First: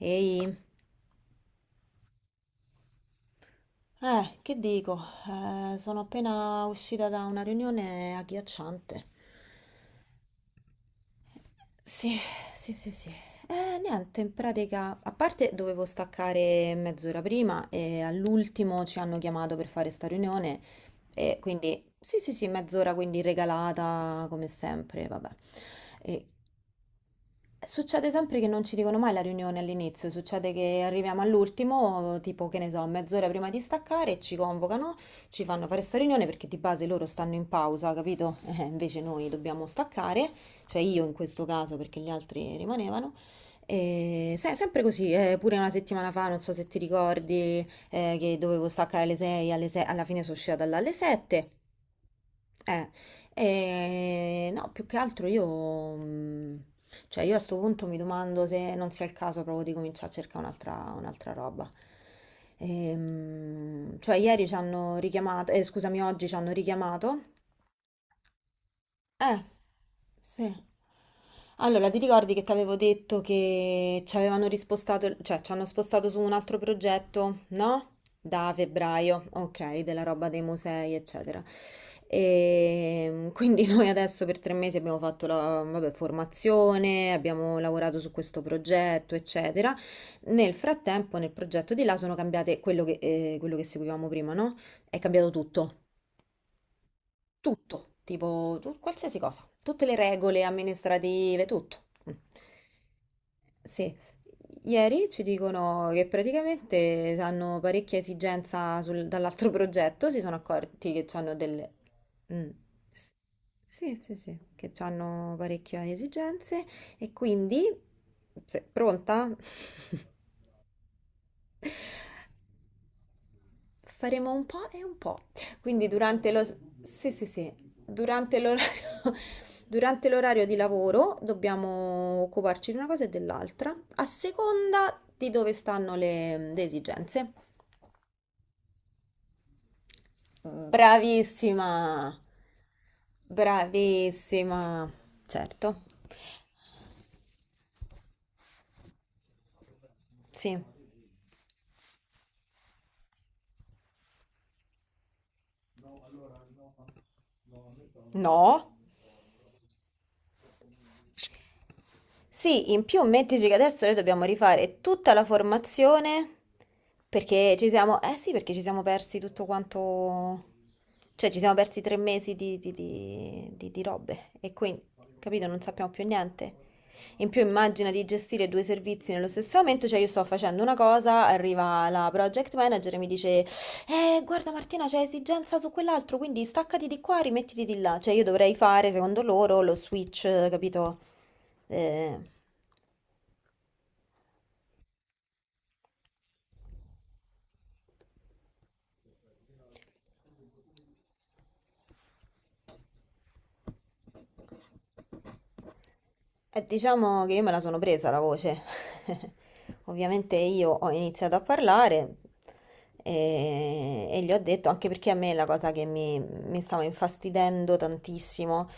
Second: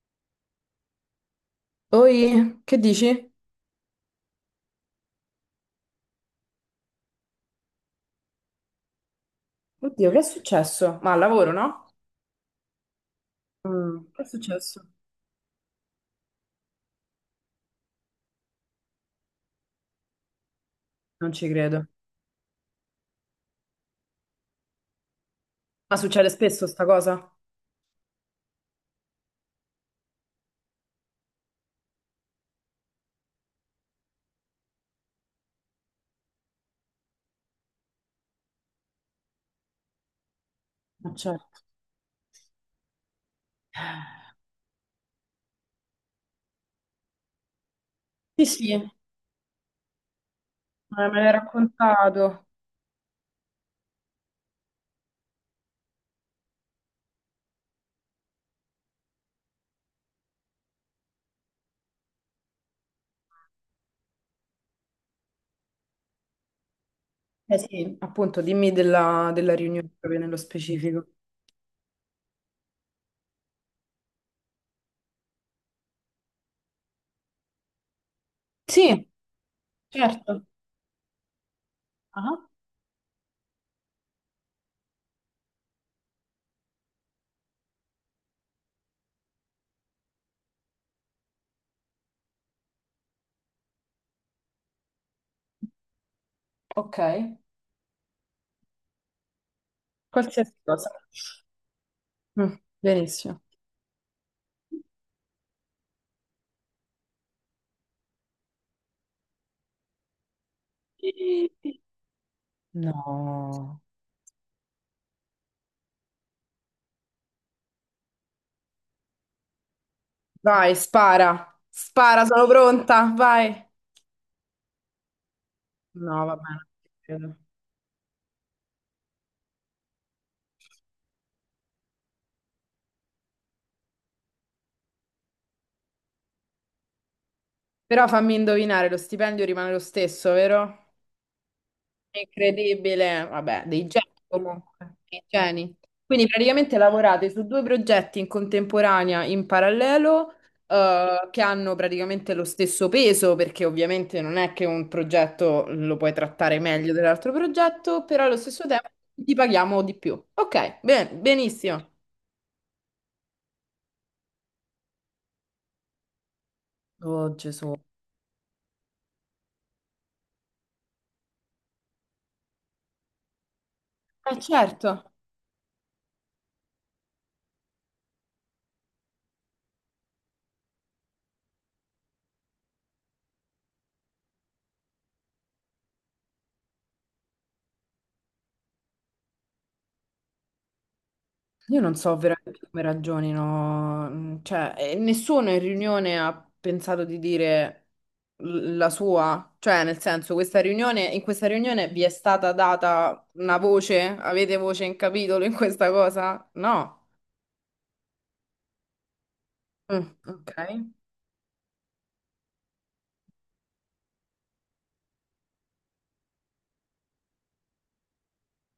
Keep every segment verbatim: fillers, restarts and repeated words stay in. Ehi, Oi, che dici? eh, che dico? Eh, sono appena uscita da una riunione agghiacciante. Oddio, che è successo? Ma al lavoro, no? Sì, sì, sì, sì. Eh, Mm, niente, Che è in successo? pratica, a parte dovevo staccare mezz'ora prima e all'ultimo ci hanno chiamato per fare sta riunione Non e ci quindi, credo. sì, sì, sì, mezz'ora quindi regalata come sempre, vabbè. Ma E succede spesso sta cosa? Succede sempre che non ci dicono mai la riunione all'inizio, succede che arriviamo all'ultimo, tipo che ne so, mezz'ora prima di staccare e ci convocano, ci fanno fare sta riunione perché di base loro stanno in pausa, capito? Eh, invece noi dobbiamo staccare, cioè io in Ma questo certo. caso perché gli altri rimanevano. E se- sempre così, eh, pure una settimana fa, non so se ti ricordi, eh, che Sì, dovevo sì, eh, staccare alle sei, alle sei alla fine sono uscita dalle me l'hai sette. raccontato. E no, più che altro io, mh, cioè io a sto punto mi domando se non sia il caso proprio di cominciare a cercare un'altra un'altra roba. Ehm, cioè ieri ci hanno richiamato, eh, scusami, oggi ci hanno richiamato. Eh sì, appunto, dimmi della, Eh della riunione proprio nello sì. specifico. Allora, ti ricordi che ti avevo detto che ci avevano rispostato, cioè ci hanno spostato su un altro progetto, no? Da Sì, febbraio, ok, della roba dei certo. musei, eccetera. Ah, E quindi noi adesso per tre mesi abbiamo fatto la, vabbè, formazione, abbiamo lavorato su questo progetto, eccetera. Nel frattempo, nel progetto di là sono cambiate quello che, eh, quello che seguivamo prima, no? È cambiato tutto ok. tutto, tipo tu- qualsiasi cosa, tutte le regole Qualsiasi cosa. amministrative, tutto. Mm. Mm, Benissimo. Sì, ieri ci dicono che praticamente hanno parecchia esigenza sul- dall'altro progetto, si sono accorti che hanno delle... Sì. Mm. S- No. Sì, sì, sì, che hanno parecchie esigenze e quindi... se- pronta? Vai, spara. Spara, sono pronta. Vai. Faremo un po' e un po'. Quindi No, durante va lo... Sì, sì, bene. sì. Durante l'orario... durante l'orario di lavoro dobbiamo occuparci di una cosa e dell'altra, a seconda di dove stanno le, le esigenze. Però fammi indovinare, lo stipendio rimane lo stesso, vero? Bravissima! Incredibile, vabbè, dei geni Bravissima! comunque, dei Certo. geni. Quindi praticamente lavorate su due progetti in contemporanea, in parallelo, Sì. eh, che hanno praticamente lo stesso peso, perché ovviamente non è che un progetto lo puoi trattare meglio dell'altro progetto, però allo stesso No. tempo ti paghiamo di più. Ok, bene, benissimo. Sì, in più mettici che adesso noi dobbiamo rifare tutta la formazione Oh perché ci Gesù. siamo, eh sì, perché ci siamo persi tutto quanto, cioè ci siamo persi tre mesi di, di, di, di- di robe Eh e quindi, certo. capito, non sappiamo più niente. In più immagina di gestire due servizi nello stesso momento, cioè io sto facendo una cosa, arriva la project manager e mi dice, eh, guarda Martina, c'è esigenza su quell'altro, quindi staccati di qua, rimettiti di là. Cioè io dovrei fare, secondo loro, lo switch, capito? Io non so Eh, veramente come ragionino, mm, cioè, eh, nessuno in riunione ha pensato di dire l- la sua, cioè, nel senso, questa riunione, in questa riunione vi è stata data una voce? Avete voce in capitolo in questa cosa? E No. diciamo che io me la sono presa la voce. Mm, Ovviamente ok. io ho iniziato a parlare e, e gli ho detto, anche perché a me la cosa che mi, mi stava infastidendo tantissimo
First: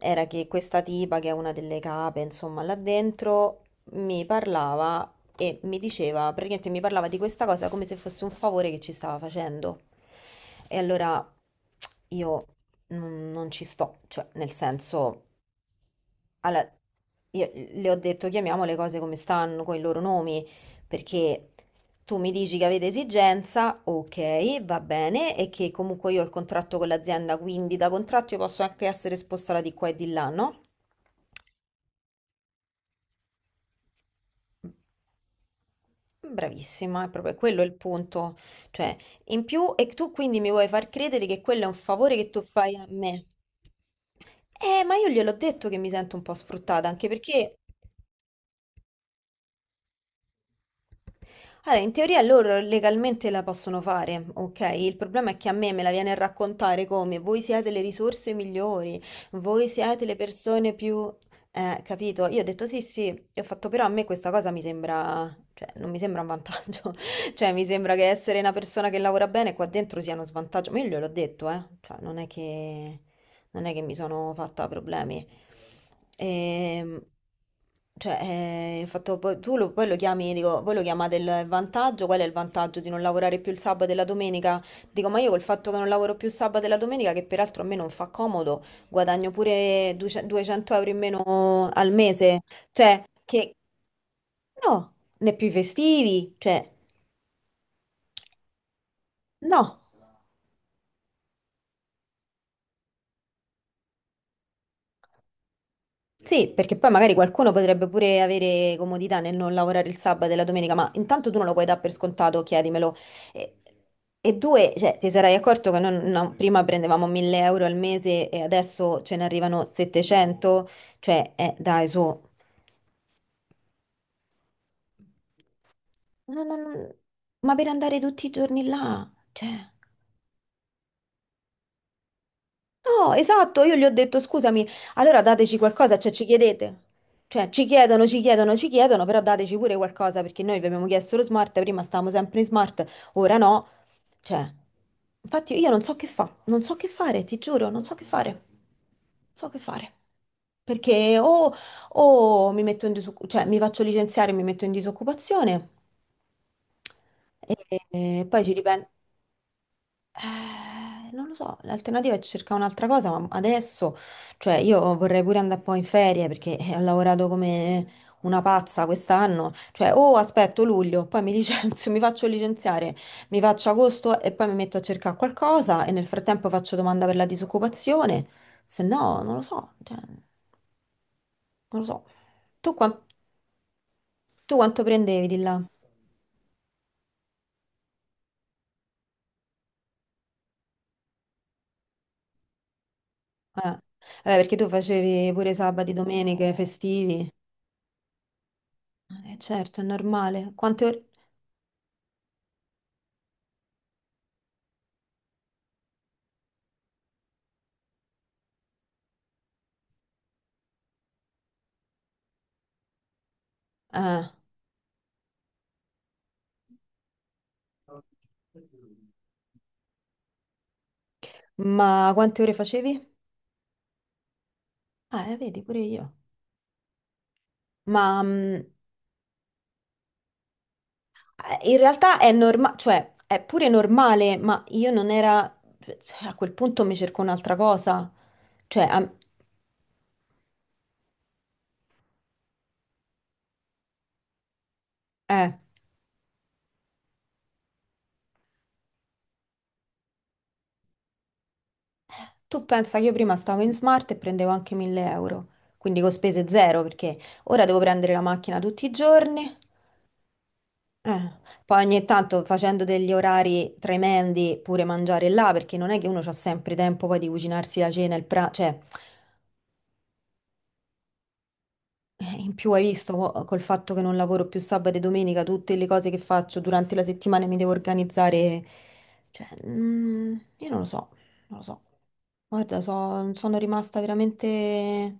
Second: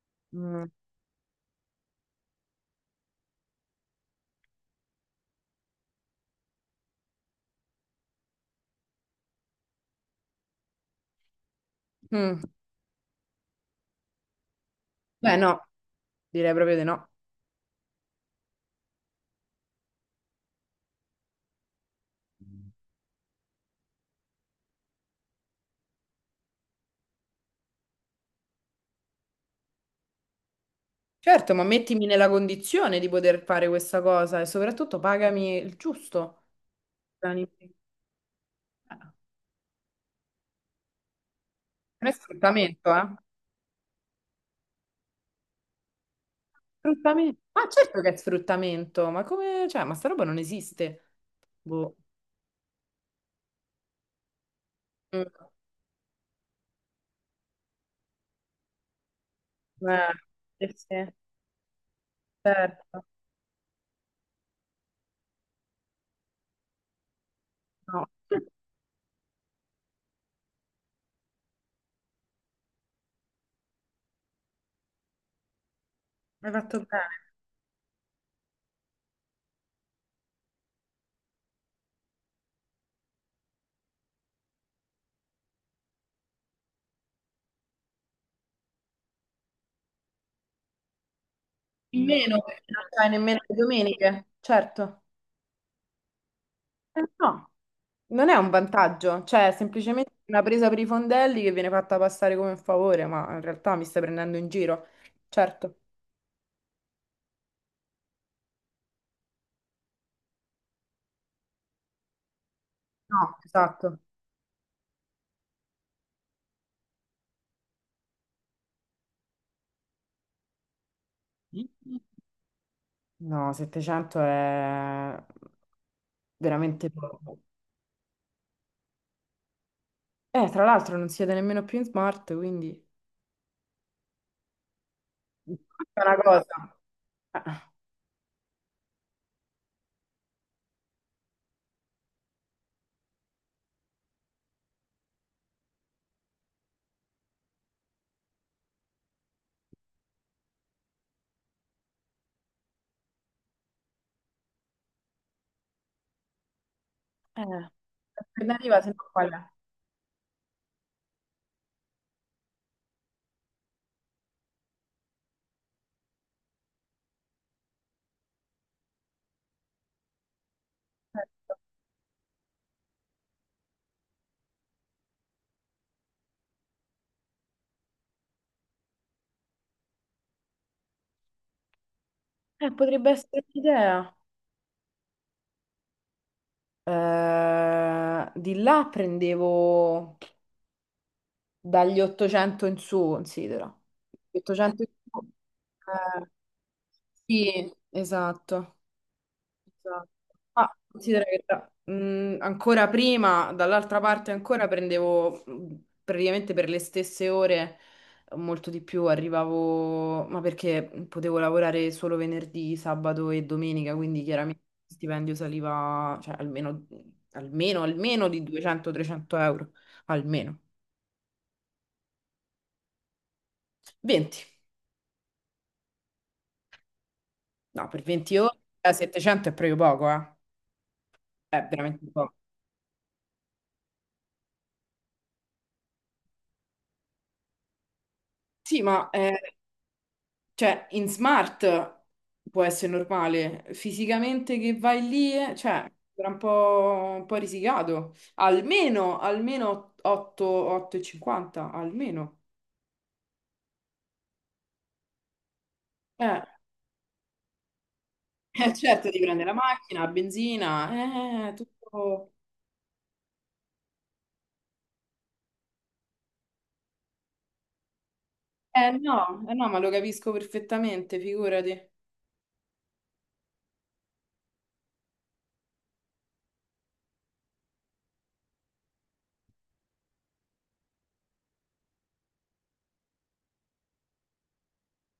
era che Mm. questa tipa, che è una delle cape, insomma, là dentro, mi parlava e mi diceva, praticamente mi parlava di questa cosa come se fosse un favore che ci stava facendo. E allora Mm. io non non ci sto, cioè nel senso... Beh, no, direi Allora, proprio di no. io le ho detto chiamiamo le cose come stanno, con i loro nomi, perché tu mi dici che avete esigenza, ok, va bene, e che comunque io ho il contratto con l'azienda, quindi da contratto io posso anche essere spostata di qua e di là, no? Certo, ma mettimi nella condizione di poter fare questa cosa e soprattutto pagami il giusto. Bravissima, è proprio Non quello il punto. Cioè, in più, e tu quindi mi vuoi far credere che quello è un è favore che tu fai a sfruttamento, eh? me? Eh, ma io gliel'ho detto che mi sento un po' sfruttata, anche Sfruttamento. perché... Ma certo che è sfruttamento, ma come, cioè, ma sta roba non esiste. Allora, in Boh. teoria loro legalmente la possono fare, ok? Il Mm. problema è che a me me la viene a raccontare come voi siete le risorse migliori, voi siete Eh, le persone sì, più... sì, Eh, capito? Io ho detto sì, certo. sì, e ho fatto però a me questa cosa mi sembra, cioè non mi sembra un vantaggio, cioè mi sembra No. che essere una persona che lavora bene qua dentro sia uno svantaggio, ma io gliel'ho detto, eh, cioè non è che, non è che mi sono fatta problemi, Hai fatto e, bene. cioè, eh, il fatto, poi- tu lo, poi lo chiami, dico, voi lo chiamate il vantaggio, qual è il vantaggio di non lavorare più il sabato e la domenica? Dico, ma io col fatto che non lavoro più il sabato e la domenica, che peraltro a me non fa comodo, guadagno pure duecento duecento euro in meno al In mese, meno, perché non cioè, fai nemmeno che le domeniche, no, certo. né più i festivi, cioè, Eh, no, non è un vantaggio, cioè, è no. semplicemente una presa per i fondelli che viene fatta passare come un favore, ma in realtà mi stai prendendo in giro. Certo. Sì, perché poi magari qualcuno potrebbe pure avere comodità nel non lavorare il sabato e la domenica, ma intanto tu non lo puoi dare per scontato, chiedimelo. No, E, esatto. e due, cioè, ti sarai accorto che non- no, prima prendevamo mille euro al mese e adesso ce ne arrivano settecento? Cioè, eh, dai, su. No, settecento è No, no, veramente no, poco. ma per andare tutti i giorni là, cioè... Eh, tra l'altro non siete nemmeno più in smart, quindi... No, esatto, io gli ho detto scusami, allora dateci qualcosa, È cioè una ci cosa. chiedete. Eh, Cioè ci chiedono, ci chiedono, ci chiedono, però dateci pure qualcosa perché noi vi abbiamo chiesto lo smart, prima stavamo sempre in smart, ora no. Cioè, infatti io non so che fa, non so che fare, ti giuro, non so che fare. Non So che fare. Perché o, o mi metto in disoccupazione, cioè mi faccio licenziare e mi metto in disoccupazione. Eh, E, e poi ci Alternativa, ripenso. se no qual è? Eh, non lo so, l'alternativa è cercare un'altra cosa, ma adesso, cioè io vorrei pure andare poi in ferie perché eh, ho lavorato come una pazza quest'anno, cioè o aspetto luglio, poi mi licenzio, mi faccio licenziare, mi faccio agosto e poi mi metto a cercare qualcosa e nel frattempo faccio domanda per la disoccupazione, se no non lo so, cioè, non lo so. Eh, eh, Tu, quan- Potrebbe essere un'idea. tu quanto prendevi di là? Eh, di là prendevo dagli ottocento in su, considera. Eh. Vabbè, perché tu ottocento in su. facevi pure sabati, Eh, domeniche, festivi. sì, esatto. Eh, certo, è Esatto. normale. Ah, Quante ore? considera che tra- mh, ancora prima, dall'altra parte ancora prendevo mh, praticamente per le stesse ore, molto di più, arrivavo, ma perché potevo lavorare solo venerdì, sabato e domenica, quindi Ah, chiaramente il stipendio saliva, cioè, almeno, almeno, almeno di duecento-trecento euro, almeno. ma quante ore facevi? venti, Ah, eh, vedi, pure io. no, per Ma venti ore, mm, eh, settecento è proprio poco, eh, è eh, in veramente realtà è poco. normale, cioè è pure normale, ma io non era... A quel punto mi cerco un'altra cosa. Cioè, Sì, a- ma... eh, cioè, in smart può essere normale, fisicamente che vai lì, eh, eh, cioè, era un po', un po' risicato. Almeno, almeno otto, otto e cinquanta, almeno. tu pensa che io prima stavo in smart e prendevo anche mille euro, quindi con Eh, spese zero, perché ora devo prendere la macchina eh, tutti i certo, ti prende la giorni. macchina, la benzina, Eh, eh, eh, eh, Poi ogni tutto... tanto facendo degli orari tremendi pure mangiare là, perché non è che uno ha sempre tempo poi di cucinarsi la cena, il pranzo, cioè... Eh no, eh no, ma lo capisco perfettamente, figurati. Eh, In più hai visto co- col fatto che non lavoro più sabato e domenica, tutte le cose che faccio durante la settimana mi devo organizzare. Cioè, mm, io non lo so, non lo so. Guarda, so- sono rimasta veramente...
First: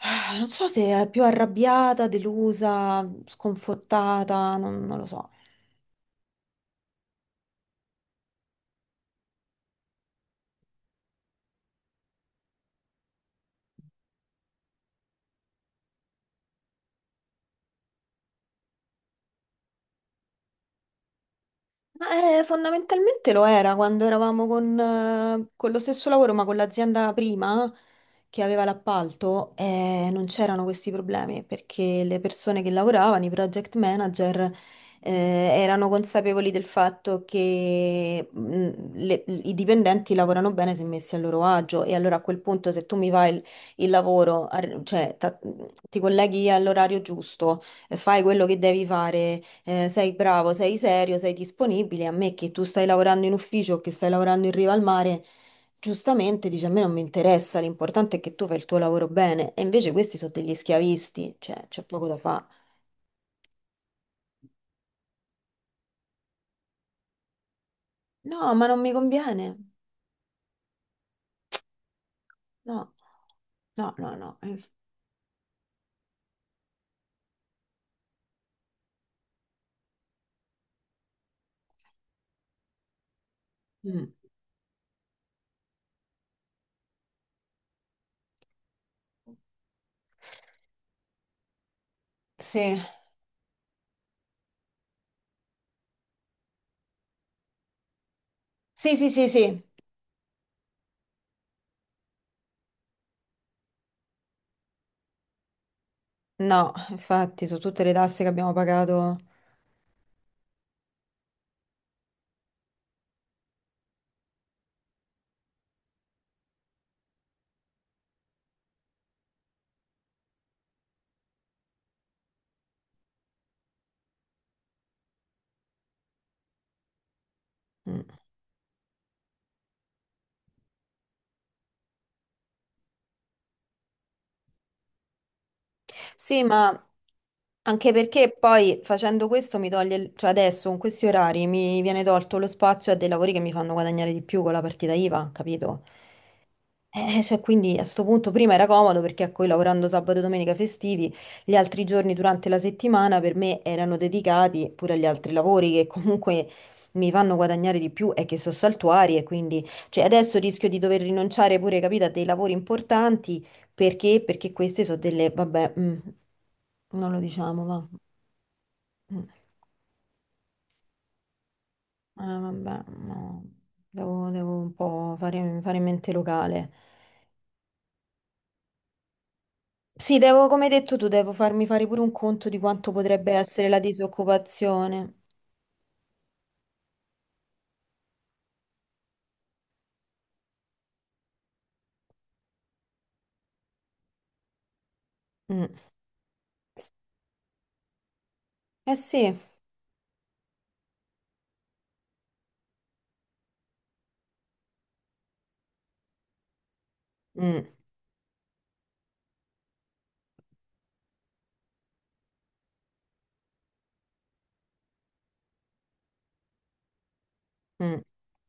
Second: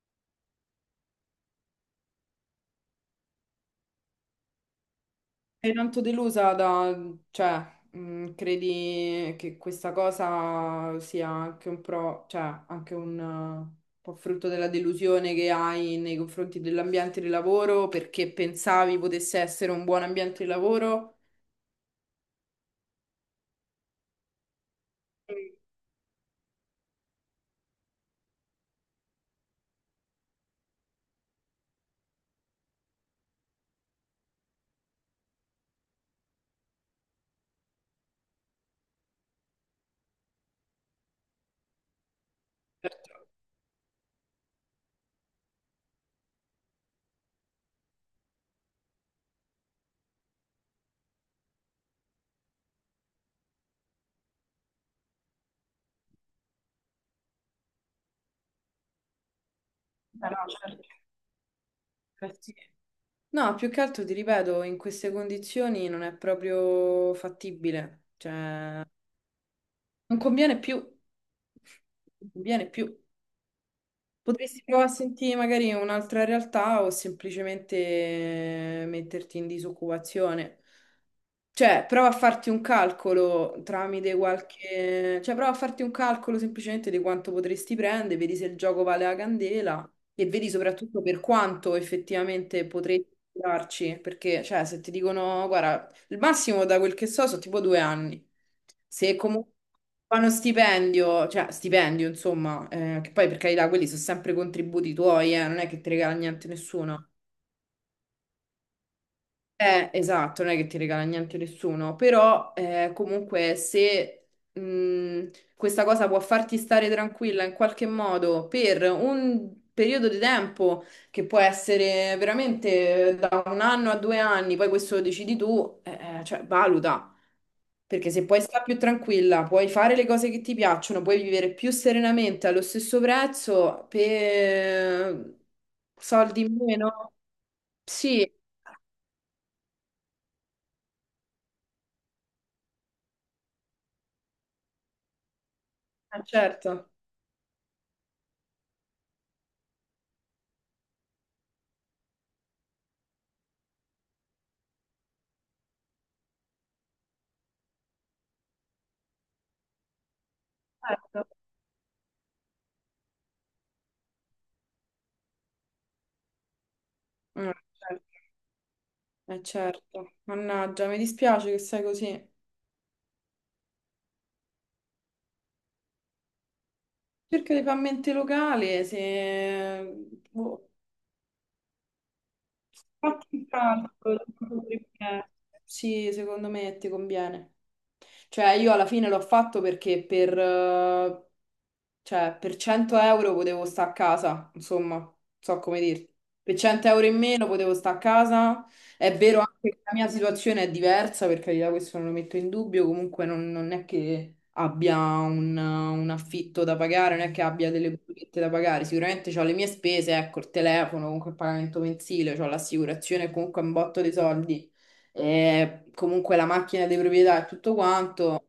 Non so se è più arrabbiata, delusa, sconfortata, non, non lo so. Sei tanto delusa da, cioè, mh, credi che questa cosa sia anche un pro, cioè, anche un eh, po' frutto della delusione che hai nei confronti dell'ambiente di lavoro perché pensavi potesse essere un buon ambiente di lavoro? Ma, eh, fondamentalmente lo era quando eravamo con, Sì. eh, con lo stesso lavoro, ma con l'azienda prima che aveva l'appalto, eh, non c'erano questi problemi perché le persone che lavoravano, i project manager, eh, erano consapevoli del fatto che mh, le- i dipendenti lavorano bene se messi a loro agio e allora a quel punto se tu mi Certo. fai il, il lavoro, ar- cioè ta- ti colleghi all'orario giusto fai quello che devi fare, eh, sei bravo, sei serio, sei disponibile. A me che tu stai lavorando in ufficio o che stai lavorando in riva al mare, giustamente dici a me non mi interessa, l'importante è che tu fai il tuo lavoro bene. E invece questi sono Beh, no, degli certo. schiavisti, cioè c'è poco da Eh, fare. sì. No, più che altro ti ripeto, in queste condizioni non è proprio fattibile, No, ma non cioè, mi conviene. non conviene più, non conviene No, più. no, no, no. Potresti inf- provare a sentire magari un'altra realtà o semplicemente metterti in disoccupazione. Cioè, prova a farti un calcolo Mm. tramite qualche... Cioè, prova a farti un calcolo semplicemente di quanto potresti prendere, vedi se il gioco vale la candela e vedi soprattutto per quanto effettivamente Sì, potresti darci. Perché, cioè, se ti dicono, guarda, il massimo da quel che so sono tipo due anni. sì, sì, Se sì, comunque sì. fanno stipendio, cioè stipendio, insomma, eh, che poi per carità quelli sono sempre contributi tuoi, eh, non è che ti regala niente No, nessuno. infatti, su tutte le tasse che abbiamo pagato. Eh, esatto, non è che ti regala niente nessuno, però eh, comunque se mh, questa cosa può farti stare tranquilla in qualche modo per un periodo di tempo che può essere veramente da un anno a due anni, poi questo lo decidi tu, eh, eh, cioè valuta, perché Mm. se puoi stare più tranquilla, puoi fare le cose che ti piacciono, puoi vivere più serenamente allo stesso prezzo per soldi Sì, in ma meno, anche sì, perché eh, poi facendo questo mi toglie, il- cioè adesso con questi orari mi viene tolto lo spazio a dei lavori che mi fanno guadagnare di più con la partita IVA, capito? certo. Eh, eh, cioè, quindi a sto punto prima era comodo perché a cui lavorando sabato e domenica festivi, gli altri giorni durante la settimana per me erano dedicati pure agli altri lavori che comunque mi fanno guadagnare di più e che sono saltuari e quindi cioè, adesso rischio di dover Certo. rinunciare pure, capito, a dei lavori importanti perché? Perché queste sono delle, vabbè, mm, non lo Mm, diciamo, va. certo. Mm, Eh, eh, certo. Mannaggia, mi dispiace che sei così. vabbè, no. Devo, devo un po' fare, fare mente locale. Cerca di fare mente locale, se Sì, devo, come hai boh. detto tu, devo farmi fare pure un conto di quanto potrebbe Fatti essere la tanto, tanto. disoccupazione. perché- Sì, secondo me ti conviene. Cioè, io alla fine l'ho fatto perché per, eh, cioè, per cento euro potevo stare a casa, insomma, non so Mm. come dirti. Per cento euro in meno potevo stare a casa. Eh È sì. vero anche che la mia situazione è diversa, per carità, questo non lo metto in dubbio, comunque non, non è che abbia un, un affitto da pagare, non è che Mm, abbia delle bollette da pagare, sicuramente ho le mie spese, ecco, il telefono, comunque il pagamento mensile, ho l'assicurazione, comunque un botto di soldi, e comunque la macchina di proprietà e tutto mm. quanto.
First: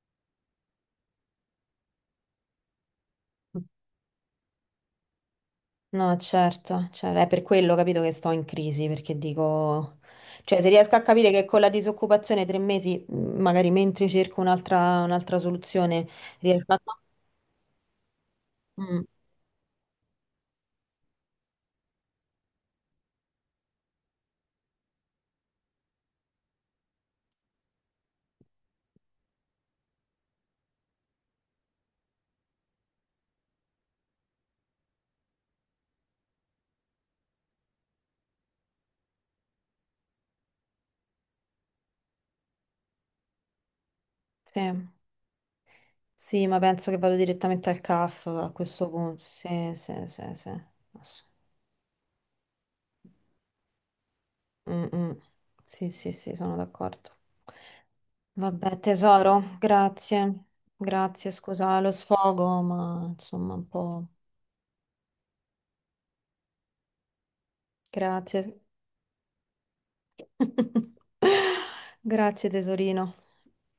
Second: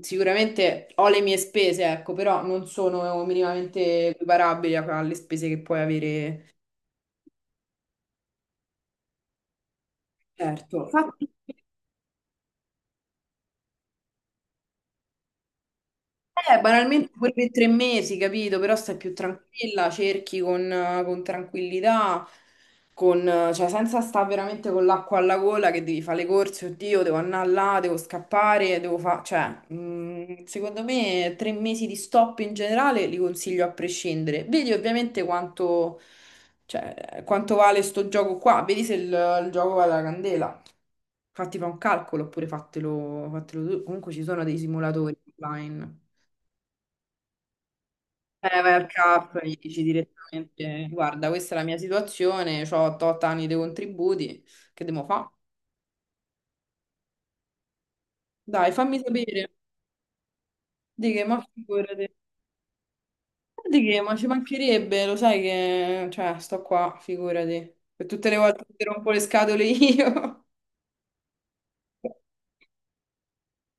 Sicuramente ho le mie spese, ecco, però non sono minimamente equiparabili a- alle spese che puoi No, avere. certo, cioè, è per quello, capito, che sto in crisi, perché dico, cioè se Certo. riesco a capire che con la disoccupazione tre mesi, mm, magari mentre cerco un'altra un'altra soluzione, Eh, riesco a... Banalmente pure per tre mesi, capito? Però stai Mm, più tranquilla, cerchi con, eh, con tranquillità, con, eh, cioè senza stare veramente con l'acqua alla gola che devi fare le corse, oddio, devo andare là, devo scappare, devo fare... Cioè, mh, secondo me tre mesi di stop in generale li consiglio a prescindere. Vedi ovviamente quanto, cioè, quanto vale sto gioco qua, vedi se il, il gioco vale la candela. Fatti fa un calcolo oppure fatelo, fatelo tu. Comunque ci sono dei sì. simulatori online. Sì, ma penso che vado direttamente al CAF a F a Eh, vai al questo punto, C A P, gli sì, dici sì, sì, sì. direttamente, guarda, questa è la mia situazione, ho otto anni di contributi, che Mm, devo mm. fare? Sì, sì, sì, sono d'accordo. Dai, Vabbè, fammi sapere. tesoro, grazie. Di che, Grazie, ma scusa lo figurati. sfogo, ma insomma un Di che, po'. ma ci mancherebbe, lo sai che, cioè, sto qua, figurati. Per tutte le Grazie. volte che ti rompo le scatole io. Grazie, tesorino.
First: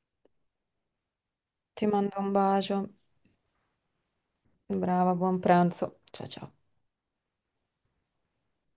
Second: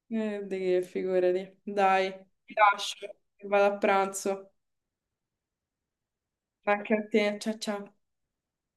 Eh, di che, figurati. Ti Dai, mando un ti bacio. lascio, vado a pranzo. Brava, buon pranzo. Ciao, ciao. Anche a te, ciao ciao.